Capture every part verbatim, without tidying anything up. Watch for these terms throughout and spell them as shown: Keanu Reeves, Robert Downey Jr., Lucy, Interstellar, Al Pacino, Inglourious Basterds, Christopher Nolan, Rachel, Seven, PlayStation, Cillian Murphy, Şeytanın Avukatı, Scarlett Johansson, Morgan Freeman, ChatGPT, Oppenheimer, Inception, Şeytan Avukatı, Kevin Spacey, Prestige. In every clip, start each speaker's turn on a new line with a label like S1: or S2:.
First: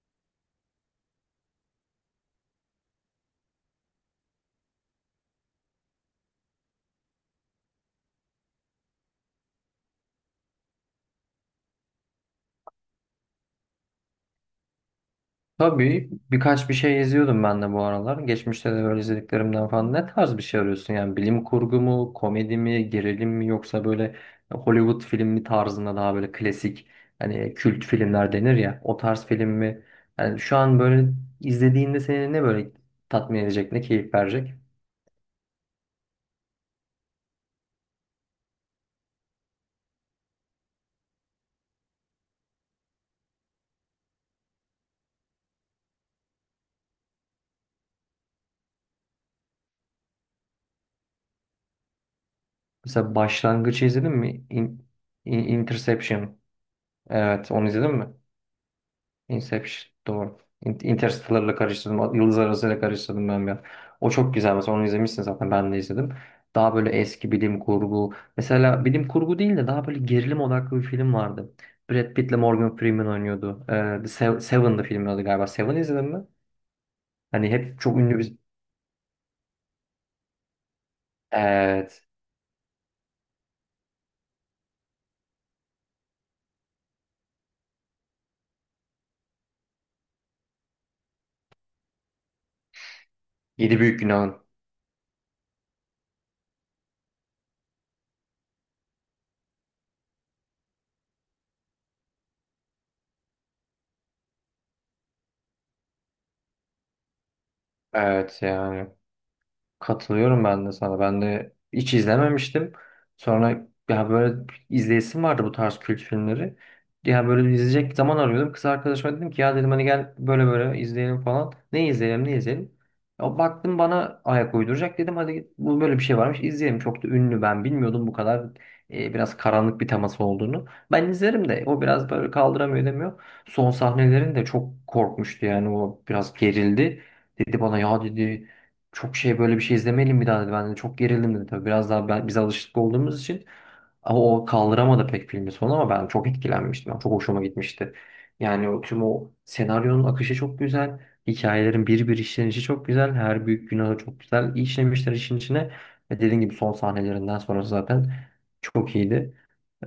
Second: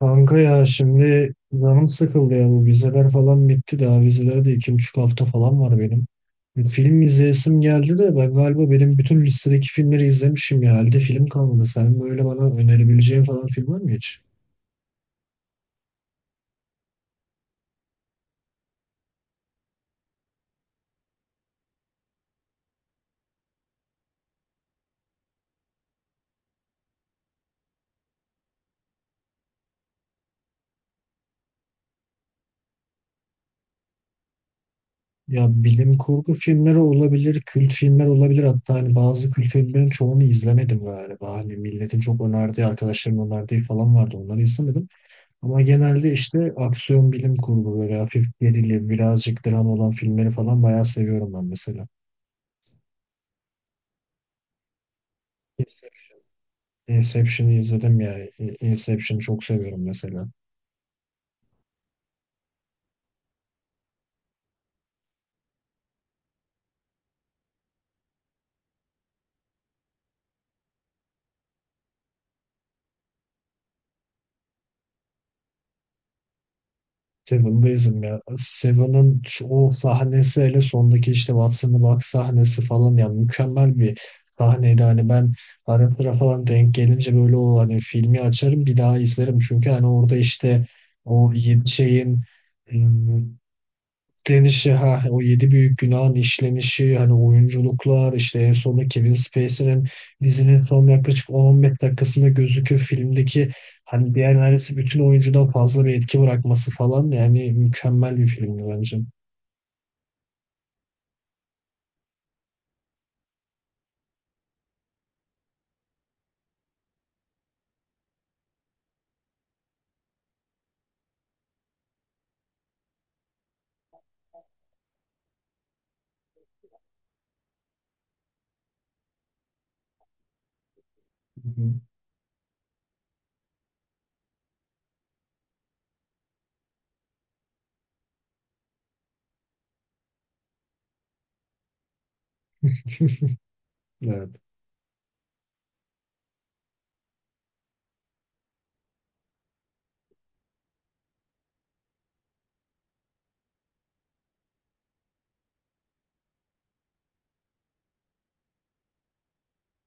S1: Kanka ya şimdi canım sıkıldı ya, bu vizeler falan bitti, daha vizeler de iki buçuk hafta falan var benim. Bir film izleyesim geldi de ben galiba benim bütün listedeki filmleri izlemişim, ya halde film kalmadı. Sen böyle bana önerebileceğin falan film var mı hiç?
S2: Tabii birkaç bir şey izliyordum ben de bu aralar. Geçmişte de böyle izlediklerimden falan. Ne tarz bir şey arıyorsun? Yani bilim kurgu mu, komedi mi, gerilim mi yoksa böyle Hollywood filmi tarzında daha böyle klasik hani kült filmler denir ya o tarz film mi? Yani şu an böyle izlediğinde seni ne böyle tatmin edecek, ne keyif verecek?
S1: Ya bilim kurgu filmleri olabilir, kült filmler olabilir. Hatta hani bazı kült filmlerin çoğunu izlemedim galiba. Hani milletin çok önerdiği, arkadaşlarımın önerdiği falan vardı. Onları izlemedim. Ama genelde işte aksiyon, bilim kurgu, böyle hafif gerilim, birazcık dram olan filmleri falan bayağı seviyorum ben mesela.
S2: Mesela Başlangıç'ı izledin mi? In- In-
S1: Inception.
S2: Interception. Evet,
S1: Inception'ı
S2: onu izledin
S1: izledim
S2: mi?
S1: ya. İ- Inception'ı çok seviyorum
S2: Inception
S1: mesela.
S2: doğru. In- Interstellar'la karıştırdım. Yıldız Arası'yla karıştırdım ben ya. O çok güzel mesela, onu izlemişsin zaten, ben de izledim. Daha böyle eski bilim kurgu. Mesela bilim kurgu değil de daha böyle gerilim odaklı bir film vardı. Brad Pitt'le Morgan Freeman oynuyordu. Ee, The Sev- Seven'dı filmin adı galiba. Seven izledin mi? Hani hep çok
S1: Seven'dayızım
S2: ünlü
S1: ya.
S2: bir...
S1: Seven'ın şu- o sahnesi, hele sondaki işte Watson'ı bak
S2: Evet.
S1: sahnesi falan ya, mükemmel bir sahneydi. Hani ben ara sıra falan denk gelince böyle o hani filmi açarım bir daha izlerim. Çünkü hani orada işte o yedi şeyin
S2: Yedi Büyük Günah'ın.
S1: işlenişi, ha, o yedi büyük günahın işlenişi, hani oyunculuklar, işte en sonunda Kevin Spacey'nin dizinin son yaklaşık on, on beş dakikasında gözüküyor filmdeki, hani diğer neredeyse bütün oyuncudan fazla bir etki bırakması falan, yani mükemmel bir
S2: Evet,
S1: filmdi
S2: yani.
S1: bence.
S2: Katılıyorum ben de sana. Ben de hiç izlememiştim. Sonra ya böyle izleyesim vardı bu tarz kült filmleri. Ya böyle izleyecek zaman arıyordum. Kız arkadaşıma dedim ki, ya dedim hani gel böyle böyle izleyelim falan. Ne izleyelim, ne izleyelim. Ya baktım bana ayak uyduracak, dedim hadi bu böyle bir şey varmış izleyelim. Çok da ünlü, ben bilmiyordum bu kadar e, biraz karanlık bir teması olduğunu. Ben izlerim de o biraz böyle kaldıramıyor demiyor. Son sahnelerin de çok korkmuştu yani, o biraz gerildi. Dedi bana, ya dedi çok şey böyle bir şey izlemeyelim bir daha dedi. Ben de çok gerildim dedi tabii. Biraz daha ben, biz alışık olduğumuz için. Ama
S1: Evet.
S2: o kaldıramadı pek filmin sonu, ama ben çok etkilenmiştim. Yani çok hoşuma gitmişti. Yani o, tüm o senaryonun akışı çok güzel. Hikayelerin bir bir işlenişi çok güzel. Her büyük günahı çok güzel işlemişler işin içine. Ve dediğim gibi son sahnelerinden sonrası zaten çok iyiydi.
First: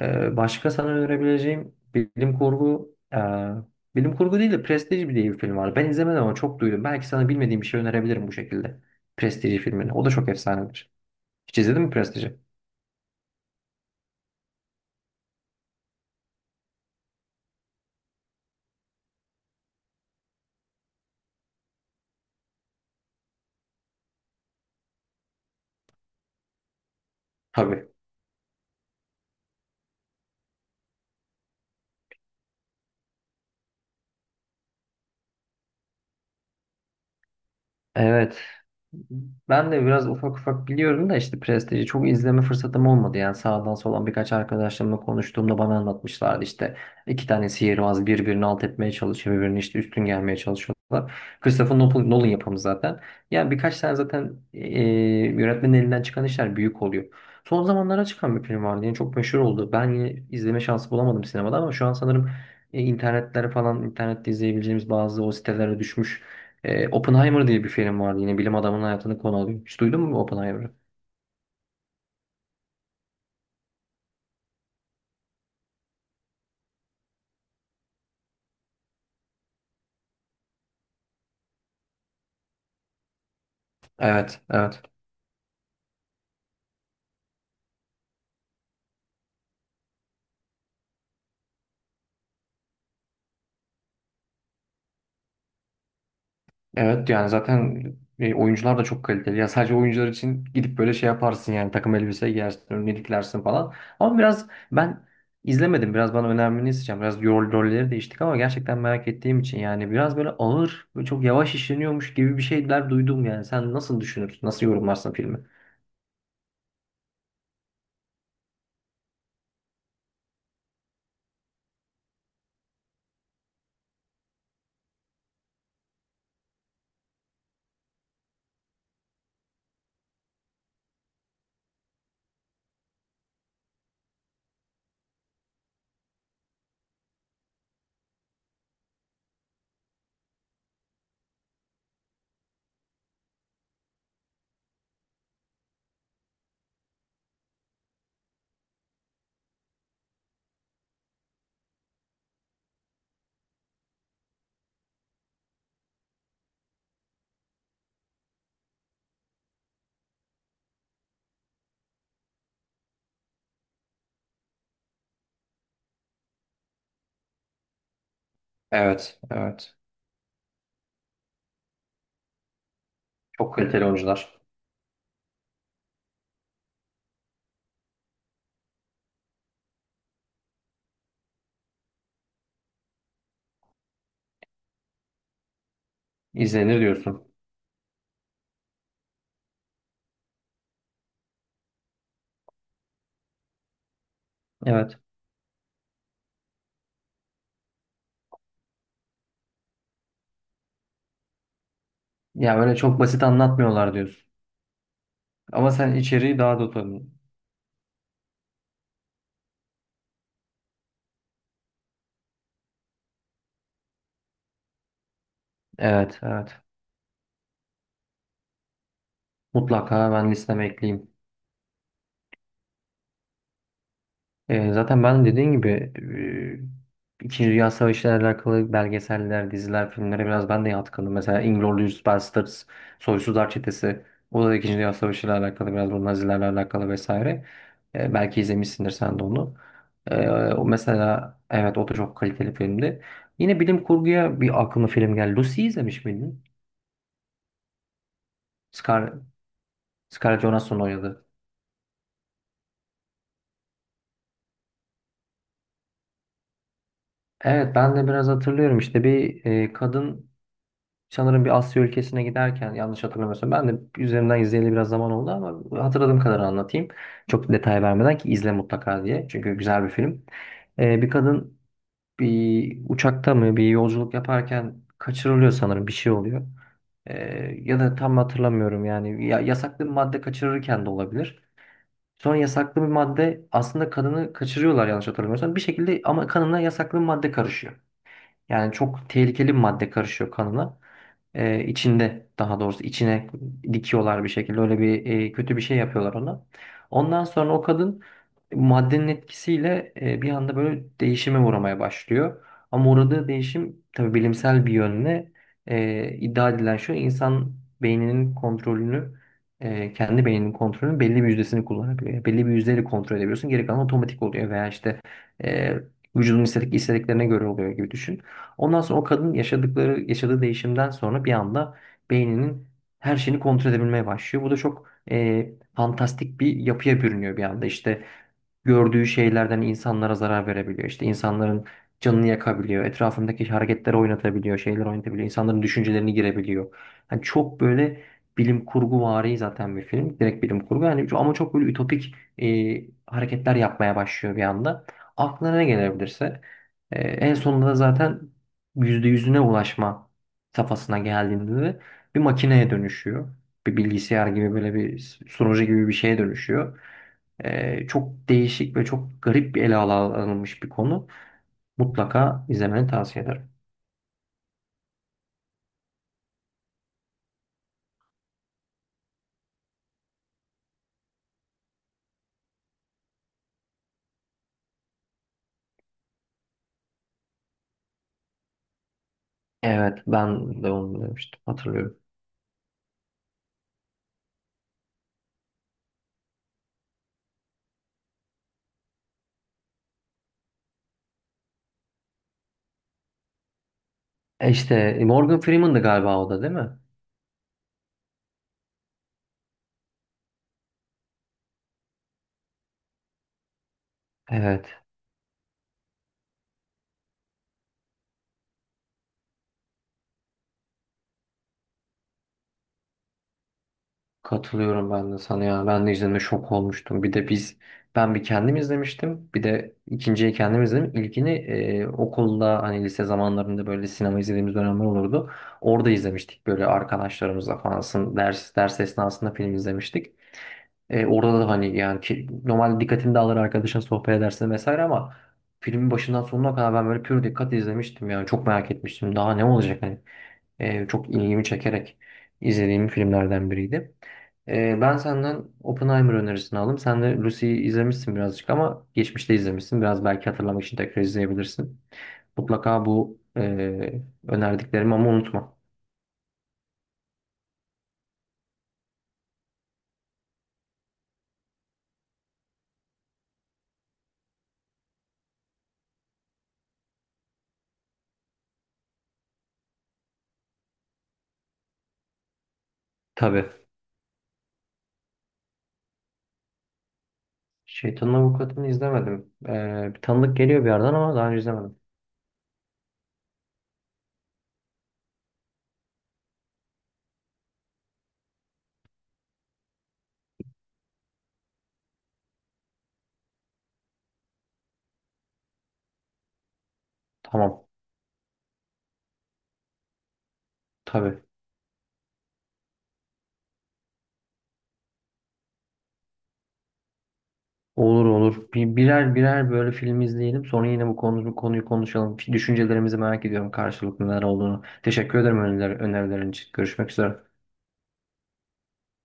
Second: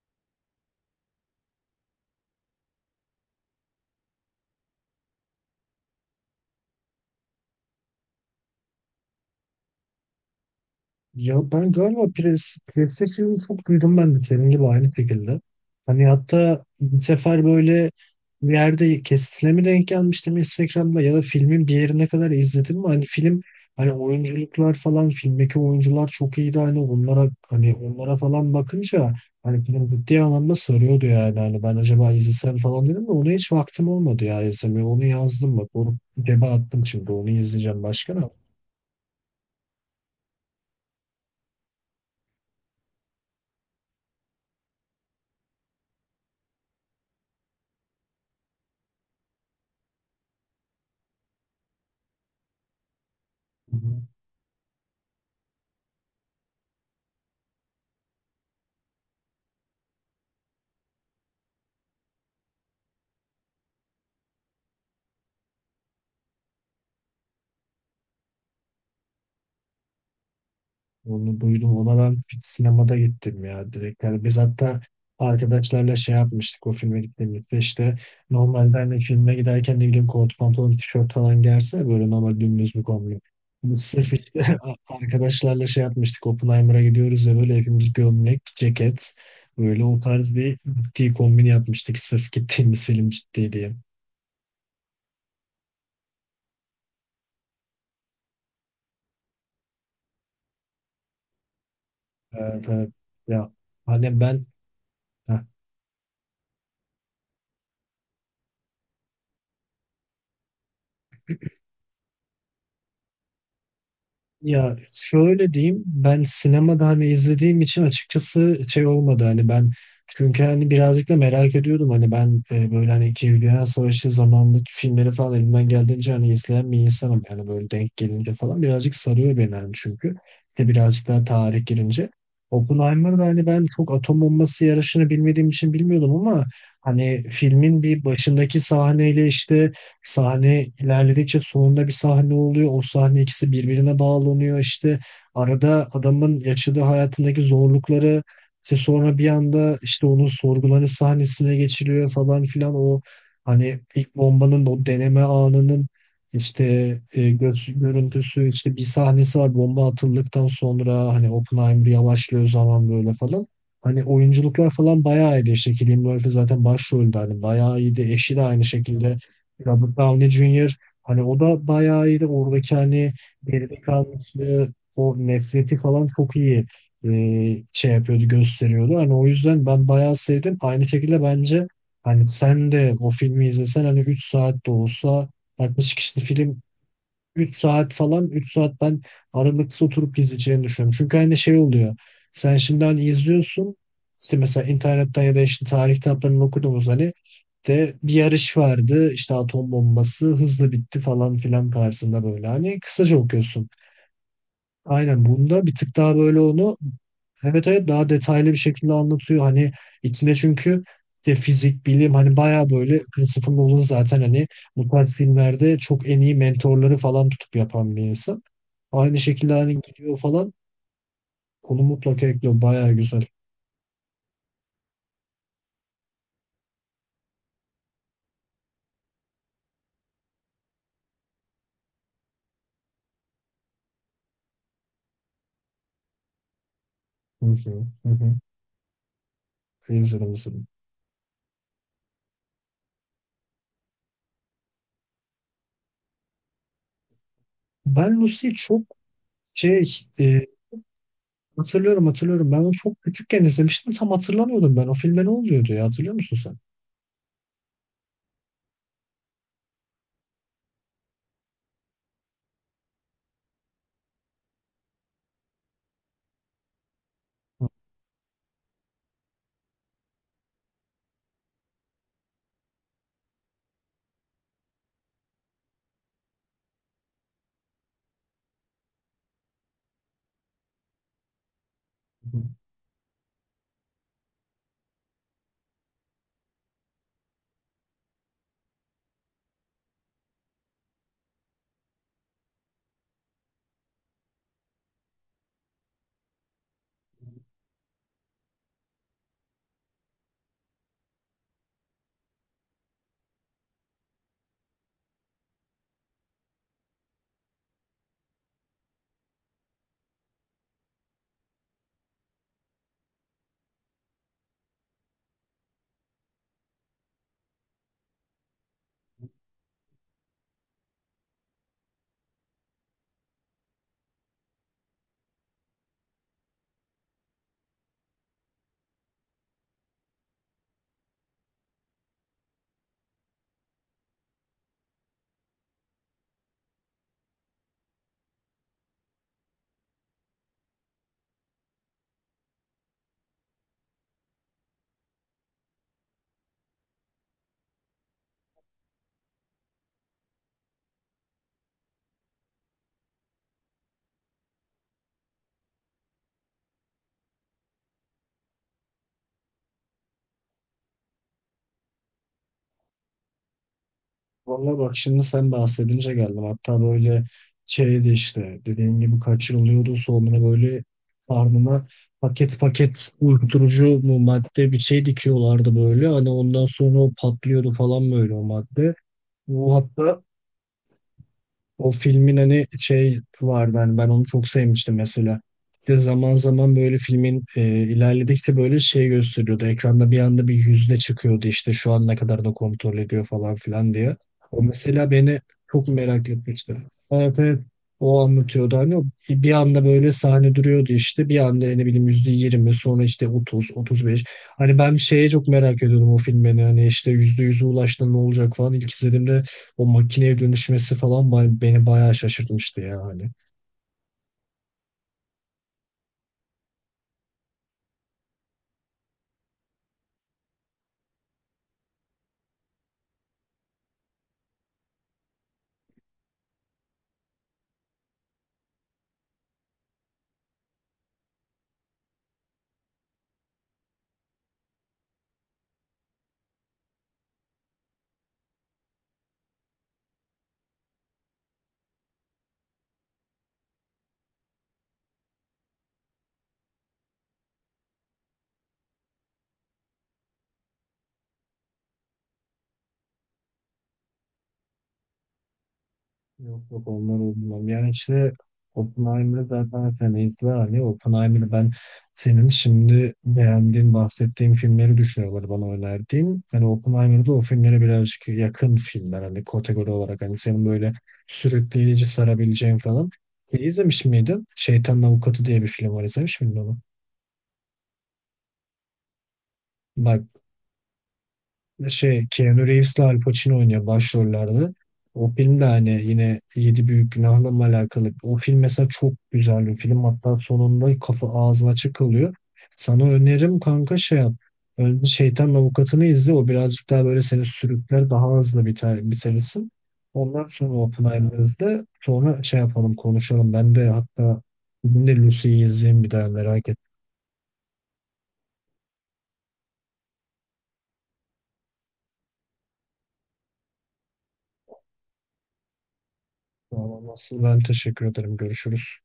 S2: Ee, başka sana önerebileceğim bilim kurgu e, bilim kurgu değil de Prestige diye bir film var. Ben izlemedim ama çok duydum. Belki sana bilmediğim bir şey önerebilirim bu şekilde. Prestige filmini. O da çok efsanedir.
S1: Ya
S2: Hiç
S1: ben
S2: izledin mi
S1: galiba
S2: Prestige'i?
S1: pres, PlayStation'ı çok duydum ben de senin gibi aynı şekilde. Hani hatta bir sefer böyle bir yerde kesitine mi denk gelmiştim Instagram'da, ya da filmin bir yerine kadar izledim mi? Hani film, hani oyunculuklar falan, filmdeki oyuncular çok iyiydi, hani onlara hani
S2: Tabii.
S1: onlara falan bakınca hani film ciddi anlamda soruyordu, yani hani ben acaba izlesem falan dedim de ona hiç vaktim olmadı ya izlemeye, onu yazdım bak, onu cebe attım, şimdi onu izleyeceğim, başka ne?
S2: Evet, ben de biraz ufak ufak biliyorum da işte Prestige'i çok izleme fırsatım olmadı. Yani sağdan soldan birkaç arkadaşlarımla konuştuğumda bana anlatmışlardı işte iki tane sihirbaz birbirini alt etmeye çalışıyor, birbirini işte üstün gelmeye çalışıyorlar. Christopher Nolan Nolan yapımı zaten. Yani
S1: Hı
S2: birkaç tane
S1: hı.
S2: zaten e, yönetmenin elinden çıkan işler büyük oluyor. Son zamanlara çıkan bir film vardı. Yani çok meşhur oldu. Ben yine izleme şansı bulamadım sinemada, ama şu an sanırım e, internetlere falan internette izleyebileceğimiz bazı o sitelere düşmüş. Ee, Oppenheimer diye bir film vardı. Yine bilim adamının hayatını konu alıyor. Hiç duydun mu Oppenheimer'ı?
S1: Onu duydum. Ona ben sinemada gittim ya, direkt. Yani biz hatta arkadaşlarla şey yapmıştık o filme gittiğimizde, işte işte normalde hani filme giderken ne bileyim kot pantolon tişört falan gelse böyle normal dümdüz bir kombin. Biz sırf işte
S2: Evet,
S1: a-
S2: evet.
S1: arkadaşlarla şey yapmıştık, Oppenheimer'a gidiyoruz ya, böyle hepimiz gömlek, ceket, böyle o tarz bir ciddi kombin yapmıştık sırf gittiğimiz film ciddi diye.
S2: Evet, yani zaten e, oyuncular da çok kaliteli. Ya sadece oyuncular için gidip böyle şey yaparsın yani, takım elbise
S1: Evet,
S2: giyersin,
S1: evet.
S2: önüne diklersin
S1: Ya
S2: falan. Ama
S1: hani ben...
S2: biraz ben
S1: Heh.
S2: izlemedim. Biraz bana önermeni isteyeceğim. Biraz rol, rolleri değiştik ama gerçekten merak ettiğim için. Yani biraz böyle ağır ve çok yavaş işleniyormuş gibi bir şeyler duydum yani. Sen nasıl düşünürsün? Nasıl
S1: Ya
S2: yorumlarsın filmi?
S1: şöyle diyeyim, ben sinemada hani izlediğim için açıkçası şey olmadı hani ben, çünkü hani birazcık da merak ediyordum hani ben, e, böyle hani İkinci Dünya Savaşı zamanındaki filmleri falan elimden geldiğince hani izleyen bir insanım, yani böyle denk gelince falan birazcık sarıyor beni hani, çünkü de birazcık daha tarih girince Oppenheimer'da hani ben çok atom bombası yarışını bilmediğim için bilmiyordum, ama hani filmin bir başındaki sahneyle işte sahne ilerledikçe sonunda bir sahne oluyor. O sahne ikisi birbirine bağlanıyor işte. Arada adamın yaşadığı hayatındaki zorlukları, işte sonra bir anda işte onun sorgulanış sahnesine geçiliyor falan filan. O hani ilk bombanın o deneme anının işte, e, gö- görüntüsü, işte bir sahnesi var bomba atıldıktan sonra hani Oppenheimer yavaşlıyor zaman böyle falan. Hani oyunculuklar falan bayağı iyiydi. İşte Cillian Murphy zaten başroldü. Hani bayağı iyiydi. Eşi de aynı şekilde.
S2: Evet, evet.
S1: Robert Downey junior Hani o da bayağı iyiydi. Oradaki hani
S2: Çok
S1: geride
S2: kaliteli oyuncular.
S1: kalmışlığı, o nefreti falan çok iyi e, şey yapıyordu, gösteriyordu. Hani o yüzden ben bayağı sevdim. Aynı şekilde bence hani sen de o filmi izlesen, hani üç saat de olsa, altmış kişilik film.
S2: İzlenir diyorsun.
S1: Üç saat falan, üç saat ben aralıksız oturup izleyeceğini düşünüyorum. Çünkü hani şey oluyor. Sen şimdi hani izliyorsun işte, mesela
S2: Evet.
S1: internetten ya da işte tarih kitaplarını okuduğumuz hani de bir yarış vardı, işte atom bombası hızlı bitti falan filan tarzında, böyle
S2: Ya öyle
S1: hani
S2: çok
S1: kısaca
S2: basit
S1: okuyorsun.
S2: anlatmıyorlar diyorsun.
S1: Aynen, bunda
S2: Ama
S1: bir tık
S2: sen
S1: daha
S2: içeriği
S1: böyle
S2: daha da
S1: onu,
S2: tabii.
S1: evet evet, daha detaylı bir şekilde anlatıyor. Hani içine çünkü de fizik, bilim, hani bayağı böyle, Christopher Nolan zaten hani bu tarz filmlerde çok
S2: Evet,
S1: en iyi
S2: evet.
S1: mentorları falan tutup yapan bir insan. Aynı şekilde hani
S2: Mutlaka
S1: gidiyor
S2: ben
S1: falan,
S2: listeme ekleyeyim.
S1: onu mutlaka ekliyor. Bayağı güzel.
S2: Ee, zaten ben dediğin gibi e, İkinci Dünya Savaşı ile alakalı belgeseller, diziler, filmlere biraz ben de yatkınım. Mesela Inglourious Basterds, Soysuzlar Çetesi. O da İkinci Dünya Savaşı ile alakalı, biraz bu Nazilerle alakalı
S1: Hı
S2: vesaire.
S1: hı, hı
S2: Ee,
S1: hı.
S2: belki izlemişsindir sen de onu. Ee,
S1: İzledim
S2: o
S1: izledim.
S2: mesela, evet, o da çok kaliteli filmdi. Yine bilim kurguya bir aklıma film geldi. Lucy izlemiş miydin?
S1: Ben Lucy'yi çok
S2: Scar
S1: şey
S2: Scarlett
S1: e,
S2: Johansson oynadı.
S1: hatırlıyorum hatırlıyorum. Ben onu çok küçükken izlemiştim. Tam hatırlamıyordum ben. O filme ne oluyordu ya, hatırlıyor musun sen?
S2: Evet, ben de biraz hatırlıyorum işte, bir e, kadın sanırım bir Asya ülkesine giderken, yanlış hatırlamıyorsam, ben de üzerinden izleyeli biraz zaman oldu ama hatırladığım kadar anlatayım. Çok detay vermeden ki izle mutlaka diye, çünkü güzel bir film. E, bir kadın bir uçakta mı bir yolculuk yaparken kaçırılıyor sanırım, bir şey oluyor. E, ya da tam hatırlamıyorum yani, ya, yasaklı bir madde kaçırırken de olabilir. Sonra yasaklı bir madde aslında kanını kaçırıyorlar, yanlış hatırlamıyorsam. Bir şekilde ama kanına yasaklı bir madde karışıyor. Yani çok tehlikeli bir madde karışıyor kanına. Ee, içinde, daha doğrusu içine dikiyorlar bir şekilde. Öyle bir e, kötü bir şey yapıyorlar ona. Ondan sonra o kadın maddenin etkisiyle e, bir anda böyle değişime uğramaya başlıyor. Ama uğradığı değişim tabii bilimsel bir yönle e, iddia edilen şu, insan beyninin kontrolünü e, kendi beyninin kontrolünün belli bir yüzdesini kullanabiliyor. Yani belli bir yüzdeyle kontrol edebiliyorsun. Geri kalan otomatik oluyor veya işte e, vücudun istedik istediklerine göre oluyor, gibi düşün. Ondan sonra o kadın yaşadıkları yaşadığı değişimden sonra bir anda beyninin her şeyini kontrol edebilmeye başlıyor. Bu da çok e, fantastik bir yapıya bürünüyor bir anda. İşte gördüğü şeylerden insanlara zarar verebiliyor. İşte insanların canını yakabiliyor. Etrafındaki hareketleri oynatabiliyor, şeyler oynatabiliyor. İnsanların düşüncelerini girebiliyor. Yani çok böyle bilim kurgu vari zaten bir film. Direkt bilim kurgu. Yani ço- ama çok böyle ütopik e, hareketler yapmaya başlıyor bir anda. Aklına ne gelebilirse. E, en sonunda da zaten yüzde yüzüne ulaşma safhasına geldiğinde de bir makineye dönüşüyor. Bir bilgisayar gibi, böyle bir sunucu gibi bir şeye dönüşüyor. Ee, çok değişik ve çok garip bir ele al- alınmış bir konu. Mutlaka izlemeni tavsiye ederim.
S1: Valla bak, şimdi sen bahsedince geldim. Hatta böyle şeydi işte, dediğim gibi kaçırılıyordu. Sonra böyle karnına paket paket uyuşturucu mu madde bir şey dikiyorlardı böyle. Hani ondan sonra o patlıyordu falan böyle o madde. Bu
S2: Evet,
S1: hatta
S2: ben de onu demiştim.
S1: o
S2: Hatırlıyorum.
S1: filmin hani şey var, ben ben onu çok sevmiştim mesela. Bir de zaman zaman böyle filmin e, ilerledikçe böyle şey gösteriyordu. Ekranda bir anda bir yüzde çıkıyordu, işte şu an ne kadar da kontrol ediyor falan filan diye.
S2: E
S1: O
S2: işte e,
S1: mesela beni
S2: Morgan Freeman'dı
S1: çok
S2: galiba
S1: merak
S2: o da, değil mi?
S1: etmişti. Evet evet. O anlatıyordu hani, o bir anda böyle sahne duruyordu, işte bir anda ne bileyim yüzde yirmi, sonra işte otuz, otuz beş.
S2: Evet.
S1: Hani ben şeye çok merak ediyordum o filmi hani, işte yüzde yüze ulaştı ne olacak falan. İlk izlediğimde o makineye dönüşmesi falan ba- beni bayağı şaşırtmıştı ya hani.
S2: Katılıyorum ben de sana ya. Ben de izlediğimde şok olmuştum. Bir de biz ben bir kendim izlemiştim. Bir de ikinciyi kendim izledim. İlkini e, okulda hani, lise zamanlarında böyle sinema izlediğimiz dönemler olurdu. Orada izlemiştik böyle arkadaşlarımızla falan. Sın- Ders, ders esnasında film izlemiştik. E, orada da hani yani ki, normal dikkatini de arkadaşın sohbet edersin vesaire, ama filmin başından sonuna kadar ben böyle pür dikkat izlemiştim, yani çok merak etmiştim daha ne olacak hani. E, çok ilgimi çekerek izlediğim filmlerden biriydi. E, ben senden Oppenheimer önerisini aldım. Sen de Lucy'yi izlemişsin birazcık, ama geçmişte izlemişsin. Biraz belki hatırlamak için tekrar izleyebilirsin. Mutlaka bu e, önerdiklerimi ama unutma.
S1: Yok yok, onlar olmam. Yani işte Oppenheimer'ı zaten sen izle hani, Oppenheimer'ı ben senin şimdi beğendiğin, bahsettiğin filmleri düşünüyorlar bana önerdiğin. Hani Oppenheimer'da o filmlere birazcık yakın filmler hani, kategori olarak, hani senin böyle sürükleyici, sarabileceğin falan.
S2: Tabii.
S1: E, izlemiş miydin? Şeytanın Avukatı diye bir film var, izlemiş miydin onu?
S2: Şeytanın Avukatı'nı izlemedim. E, bir
S1: Bak,
S2: tanıdık geliyor bir yerden, ama daha önce izlemedim.
S1: şey, Keanu Reeves'le Al Pacino oynuyor başrollerde. O film de hani yine Yedi Büyük Günah'la mı alakalı. O film mesela çok güzel bir film. Hatta sonunda kafa ağzı açık kalıyor. Sana önerim kanka, şey yap. Önce Şeytan Avukatı'nı izle. O birazcık daha böyle seni
S2: Tamam.
S1: sürükler, daha hızlı biter, bitirirsin. Ondan sonra
S2: Tabii.
S1: Oppenheimer'ı izle. Sonra şey yapalım, konuşalım. Ben de hatta bugün de Lucy'yi izleyeyim bir daha, merak etme.
S2: Olur, olur. Bir, birer birer böyle film izleyelim. Sonra yine bu konu, bu konuyu konuşalım. Düşüncelerimizi merak ediyorum, karşılıklı neler olduğunu. Teşekkür ederim öneriler, önerilerin için. Görüşmek
S1: Ama
S2: üzere.
S1: nasıl, ben teşekkür ederim. Görüşürüz.